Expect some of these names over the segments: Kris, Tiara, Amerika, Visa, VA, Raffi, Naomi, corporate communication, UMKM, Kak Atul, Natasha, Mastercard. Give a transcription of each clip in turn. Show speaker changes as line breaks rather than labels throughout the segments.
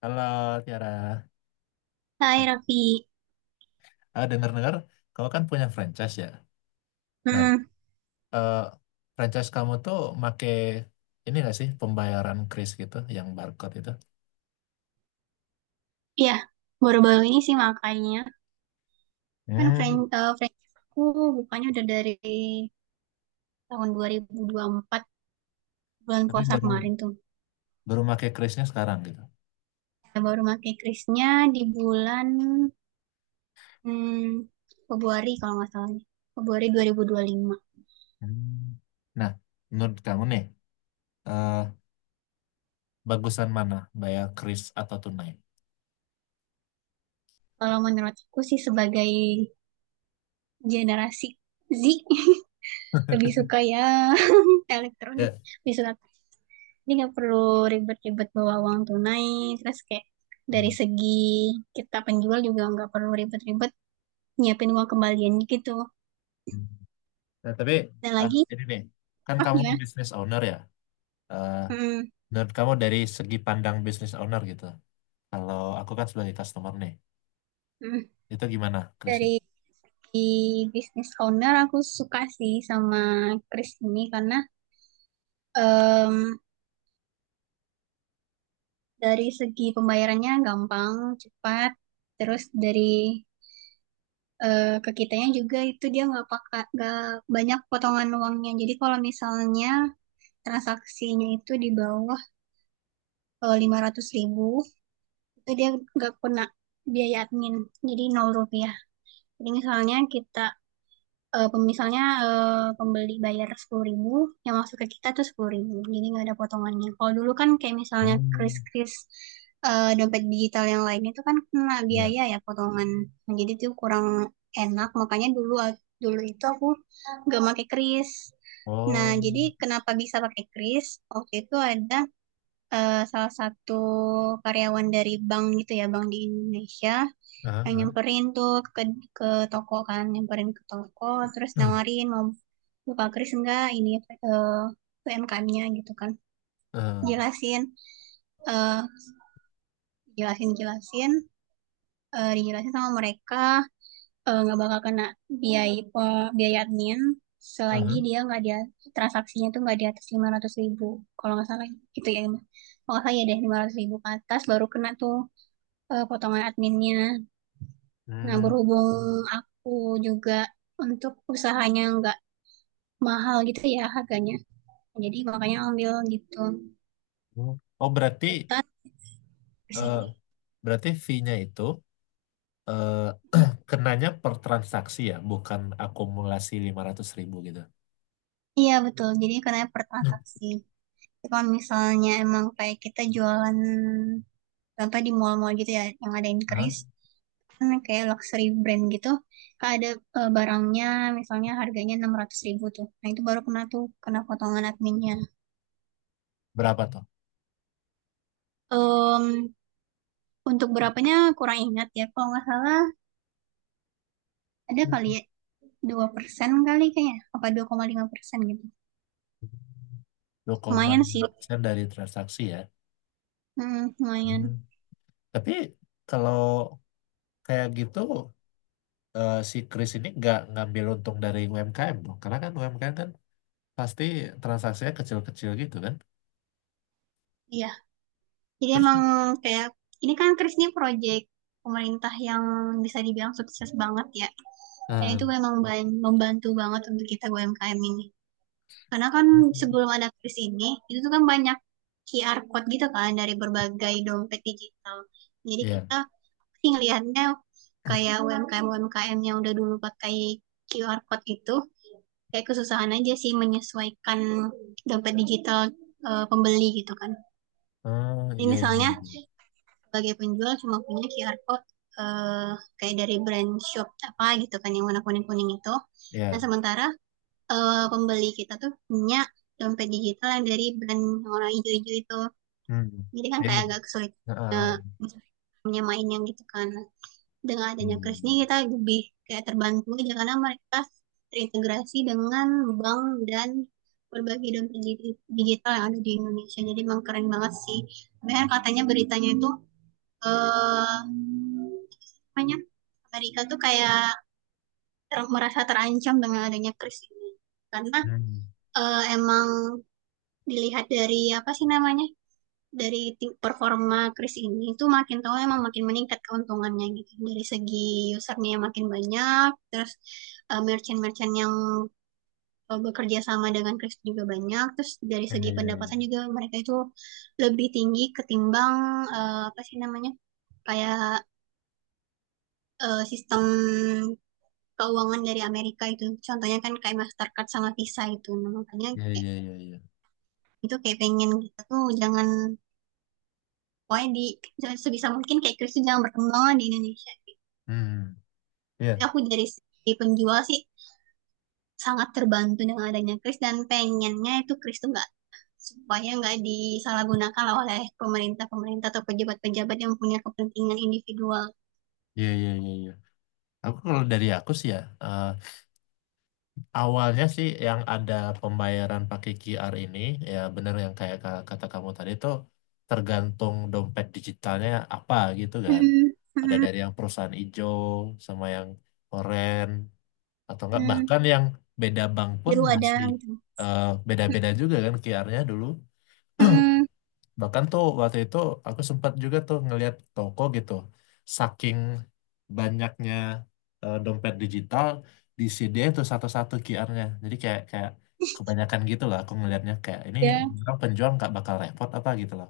Halo Tiara,
Hai Raffi,
dengar-dengar kamu kan punya franchise ya. Nah,
hmm,
eh, franchise kamu tuh make ini gak sih pembayaran kris gitu, yang barcode itu?
ya baru-baru ini sih makanya kan
Hmm.
franchise aku bukannya udah dari tahun dua ribu empat, bulan
Tapi
puasa
baru
kemarin tuh.
baru make krisnya sekarang gitu.
Saya baru pakai krisnya di bulan hmm, Februari kalau nggak salah nih. Februari 2025.
Hmm. Nah, menurut kamu nih, eh, bagusan mana, bayar kris atau tunai?
Kalau menurut aku sih sebagai generasi Z lebih suka ya elektronik,
Ya.
lebih suka. Jadi nggak perlu ribet-ribet bawa uang tunai. Terus kayak dari
Hmm.
segi kita penjual juga nggak perlu ribet-ribet nyiapin uang kembalian gitu.
Nah, tapi
Dan lagi,
ini nih, kan
oh
kamu
gimana?
business owner ya. Eh,
Hmm,
Menurut kamu dari segi pandang business owner gitu. Kalau aku kan sebagai customer nih.
hmm.
Itu gimana, Krisik?
Dari di bisnis owner aku suka sih sama Chris ini karena em, dari segi pembayarannya gampang, cepat, terus ke kitanya juga itu dia nggak banyak potongan uangnya. Jadi kalau misalnya transaksinya itu di bawah, kalau 500.000, itu dia nggak kena biaya admin, jadi Rp0. Jadi misalnya kita, misalnya, pembeli bayar 10.000, yang masuk ke kita tuh 10.000, jadi nggak ada potongannya. Kalau dulu kan kayak misalnya
Hmm,
kris-kris, dompet digital yang lain itu kan kena
ya.
biaya, ya, potongan. Nah, jadi tuh kurang enak, makanya dulu dulu itu aku nggak pakai kris. Nah,
Oh,
jadi kenapa bisa pakai kris, waktu itu ada salah satu karyawan dari bank gitu ya, bank di Indonesia,
ah,
yang
ah,
nyamperin tuh ke ke toko kan, nyamperin ke toko terus nawarin mau buka kris enggak ini, eh, UMKM-nya gitu kan.
ah,
Jelasin eh jelasin jelasin eh Dijelasin sama mereka, nggak bakal kena biaya admin selagi
ah,
dia nggak, dia transaksinya tuh nggak di atas 500.000, kalau nggak salah, gitu ya, kalau nggak salah ya deh, 500.000 ke atas baru kena tuh, potongan adminnya. Nah,
hmm,
berhubung aku juga untuk usahanya nggak mahal gitu ya harganya. Jadi makanya ambil gitu.
hmm. Oh, berarti
Ketat di
eh,
sini.
berarti fee-nya itu eh,
Hmm.
kenanya per transaksi ya, bukan akumulasi 500.000 gitu.
Iya, betul. Jadi karena per
Hmm.
transaksi. Tapi kalau misalnya emang kayak kita jualan, contoh di mall-mall gitu ya yang ada
Hah?
increase, kan kayak luxury brand gitu kan ada barangnya, misalnya harganya 600.000 tuh, nah itu baru kena tuh, kena potongan adminnya.
Berapa tuh?
Untuk berapanya kurang ingat ya. Kalau nggak salah ada kali ya 2% kali kayaknya. Apa 2,5% gitu.
dua koma
Lumayan sih.
enam persen dari transaksi ya. Hmm.
Lumayan.
Tapi kalau kayak gitu si Chris ini nggak ngambil untung dari UMKM dong, karena kan UMKM kan pasti transaksinya kecil-kecil gitu kan.
Iya. Jadi
Terus,
emang kayak ini kan Kris ini project pemerintah yang bisa dibilang sukses banget ya. Dan
nah,
itu memang membantu banget untuk kita UMKM ini. Karena kan sebelum ada Kris ini, itu tuh kan banyak QR code gitu kan dari berbagai dompet digital. Jadi
ya,
kita sih ngelihatnya kayak UMKM-UMKM yang udah dulu pakai QR code itu kayak kesusahan aja sih menyesuaikan dompet digital pembeli gitu kan.
oh,
Jadi
iya, iya,
misalnya
iya,
sebagai penjual cuma punya QR code, eh, kayak dari brand shop apa gitu kan yang warna kuning-kuning itu. Nah
iya.
sementara pembeli kita tuh punya dompet digital yang dari brand yang warna hijau-hijau itu.
Hmm,
Jadi kan
jadi,
kayak agak kesulitan
ah, ah,
eh, menyamainnya gitu kan. Dengan adanya Kris ini kita lebih kayak terbantu aja karena mereka terintegrasi dengan bank dan berbagai dompet digital yang ada di Indonesia. Jadi emang keren banget sih. Bahkan katanya beritanya itu, eh namanya Amerika tuh kayak merasa terancam dengan adanya Kris ini. Karena emang dilihat dari apa sih namanya? Dari tim performa Chris ini tuh makin tahu emang makin meningkat keuntungannya gitu. Dari segi usernya makin banyak, terus merchant-merchant yang bekerja sama dengan Chris juga banyak, terus dari segi pendapatan
ah.
juga mereka itu lebih tinggi ketimbang apa sih namanya? Kayak sistem keuangan dari Amerika itu. Contohnya kan kayak Mastercard sama Visa itu. Nah, makanya
Iya, iya, iya, hmm, iya, iya, iya, iya, iya, iya, iya.
itu kayak pengen kita tuh jangan, pokoknya di sebisa mungkin kayak Chrisye jangan berkembang di Indonesia.
Hmm,
Jadi
iya,
aku dari segi penjual sih sangat terbantu dengan adanya Kris, dan pengennya itu Kris tuh nggak, supaya nggak disalahgunakan oleh pemerintah-pemerintah atau pejabat-pejabat yang punya kepentingan individual.
iya, iya, iya, iya. Aku kalau dari aku sih ya, eh, awalnya sih yang ada pembayaran pakai QR ini, ya bener yang kayak kata kamu tadi tuh, tergantung dompet digitalnya apa gitu kan.
Hmm,
Ada
hmm,
dari yang perusahaan hijau sama yang oren, atau enggak
hmm.
bahkan yang beda bank pun
Biru ada
masih
gitu.
eh, beda-beda juga kan QR-nya dulu.
Hmm,
Bahkan tuh waktu itu aku sempat juga tuh ngelihat toko gitu, saking banyaknya dompet digital di CD itu satu-satu QR-nya, jadi kayak kayak kebanyakan gitu lah aku ngelihatnya, kayak ini
ya,
orang penjual nggak bakal repot apa gitu loh.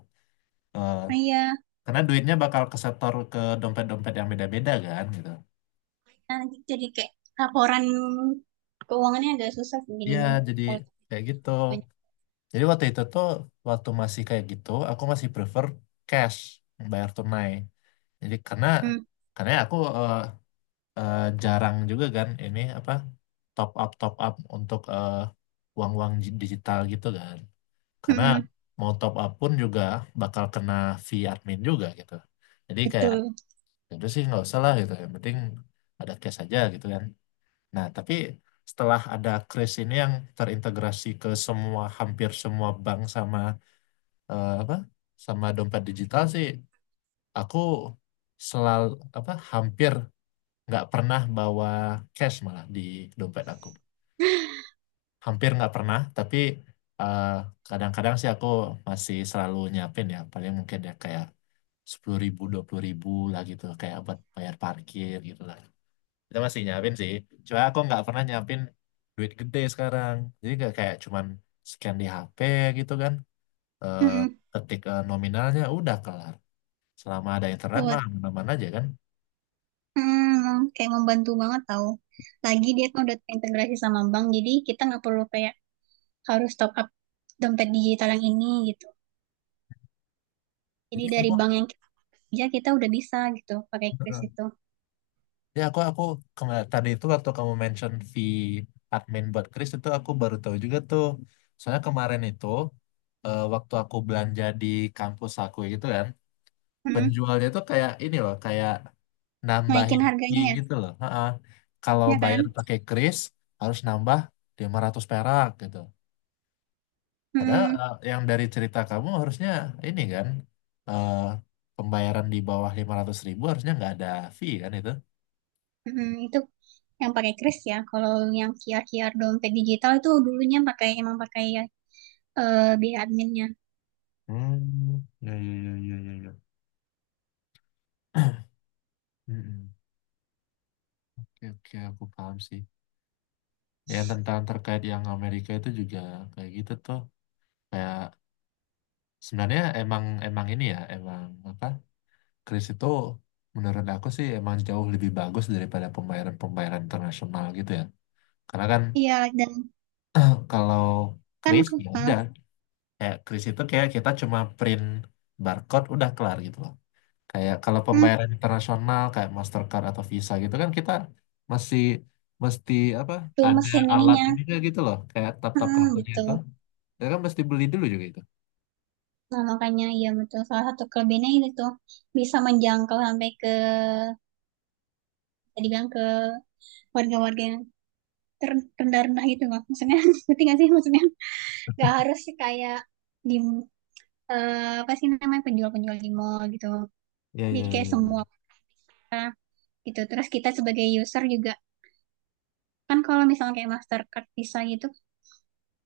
Eh,
ah, iya.
karena duitnya bakal kesetor ke dompet-dompet yang beda-beda kan gitu,
Nah, jadi kayak laporan keuangannya agak susah sih
ya
jadinya
jadi
kalau
kayak gitu.
banyak.
Jadi waktu itu tuh waktu masih kayak gitu aku masih prefer cash, bayar tunai. Jadi karena
Hmm,
karena aku jarang juga kan ini apa top up untuk uang-uang digital gitu kan. Karena
hmm,
mau top up pun juga bakal kena fee admin juga gitu. Jadi kayak
betul.
itu sih nggak usah lah gitu. Yang penting ada cash aja gitu kan. Nah tapi setelah ada Kris ini yang terintegrasi ke semua, hampir semua bank sama apa, sama dompet digital sih, aku selalu apa hampir nggak pernah bawa cash, malah di dompet aku hampir nggak pernah. Tapi eh, kadang-kadang sih aku masih selalu nyiapin ya, paling mungkin ya kayak 10.000 20.000 lah gitu kayak buat bayar parkir gitu lah. Kita masih nyiapin sih, cuma aku nggak pernah nyiapin duit gede sekarang, jadi nggak kayak, cuman scan di HP gitu kan, eh
Hmm,
ketik nominalnya udah kelar, selama ada internet
tuh.
mah aman-aman aja kan.
Kayak membantu banget tau. Lagi dia kan udah terintegrasi sama bank, jadi kita nggak perlu kayak harus top up dompet digital yang ini gitu. Jadi
Jadi
dari
aku,
bank yang kita kerja kita udah bisa gitu pakai kris itu.
ya aku tadi itu waktu kamu mention fee admin buat Chris itu aku baru tahu juga tuh, soalnya kemarin itu waktu aku belanja di kampus aku gitu kan,
Hmm,
penjualnya tuh kayak ini loh kayak
Naikin
nambahin
harganya
fee
ya,
gitu loh. Ha-ha. Kalau
ya kan?
bayar pakai Kris harus nambah 500 perak gitu. Padahal
Hmm.
yang dari cerita kamu harusnya ini kan eh, pembayaran di bawah 500.000 harusnya nggak ada fee kan itu?
Itu yang pakai kris ya. Kalau yang QR-QR dompet digital itu dulunya pakai emang pakai biaya adminnya.
Hmm, ya, ya, ya, ya, ya. Ya. Mm-mm. Oke, oke, aku paham sih. Yang tentang terkait yang Amerika itu juga kayak gitu tuh. Kayak sebenarnya emang emang ini ya, emang apa? Kris itu menurut aku sih emang jauh lebih bagus daripada pembayaran-pembayaran internasional gitu ya. Karena kan
Iya, dan
kalau
kan
kris ya udah. Kayak kris itu kayak kita cuma print barcode udah kelar gitu loh. Kayak kalau
hmm,
pembayaran internasional kayak Mastercard atau Visa gitu kan kita masih mesti apa
tuh
ada
mesin
alat
ininya.
ini juga gitu loh, kayak tap-tap
Hmm,
kartunya
gitu.
itu. Kita kan mesti beli dulu juga itu.
Nah, makanya ya betul, salah satu kelebihannya itu bisa menjangkau sampai ke, tadi bilang, ke warga-warga yang terendah-rendah gitu loh. Maksudnya ngerti nggak sih maksudnya, nggak harus sih kayak di apa sih namanya penjual-penjual di mall gitu.
Iya, iya,
Jadi kayak
ya,
semua
ya.
orang gitu. Terus kita sebagai user juga kan kalau misalnya kayak Mastercard Visa gitu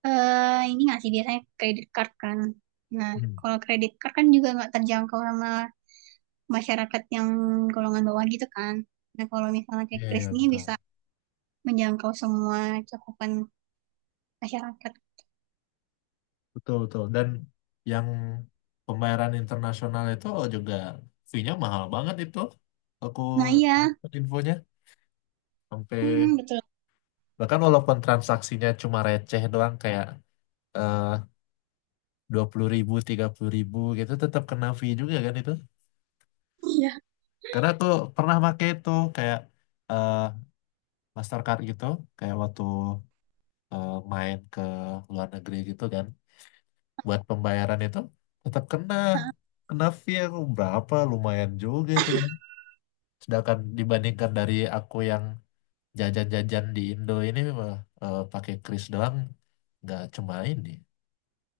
ini nggak sih biasanya kredit card kan. Nah,
Hmm.
kalau kredit card kan juga nggak terjangkau sama masyarakat yang golongan bawah gitu kan. Nah, kalau misalnya kayak
Iya,
Kris
iya,
nih
betul.
bisa menjangkau semua cakupan masyarakat.
Betul, betul. Dan yang pembayaran internasional itu juga fee-nya mahal banget itu. Aku
Nah, iya.
dapat infonya sampai
Hmm, betul.
bahkan walaupun transaksinya cuma receh doang, kayak eh, 20.000 30.000 gitu tetap kena fee juga kan itu,
Iya.
karena aku pernah pakai itu kayak eh, Mastercard gitu, kayak waktu main ke luar negeri gitu kan buat pembayaran itu tetap kena,
Heeh.
kena fee aku berapa lumayan juga itu kan. Sedangkan dibandingkan dari aku yang jajan-jajan di Indo ini mah, pakai kris doang, nggak cuma ini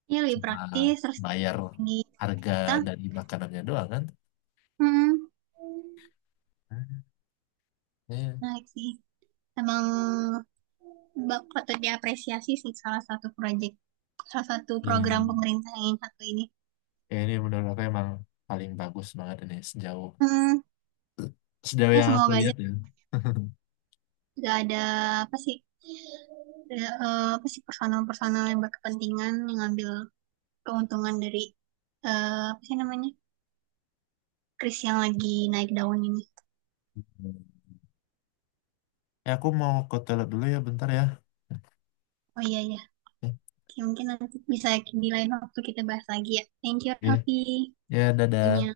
Ini lebih
cuma
praktis, terus
bayar
di
harga
kita.
dari makanannya doang kan.
Hmm,
Ya,
Menarik sih. Emang patut diapresiasi sih, salah satu proyek, salah satu
ya, ya.
program pemerintah yang satu ini.
Ya, ini menurut aku emang paling bagus banget ini sejauh
Hmm,
sejauh
Ya,
yang aku
semoga aja
lihat ya.
nggak ada apa sih, ada, apa sih personal-personal yang berkepentingan yang ngambil keuntungan dari apa sih namanya kris yang lagi naik daun ini.
Ya, aku mau ke toilet dulu ya, bentar ya.
Oh iya ya, mungkin nanti bisa di lain waktu kita bahas lagi ya. Thank you
Ya,
Raffi
ya, dadah.
punya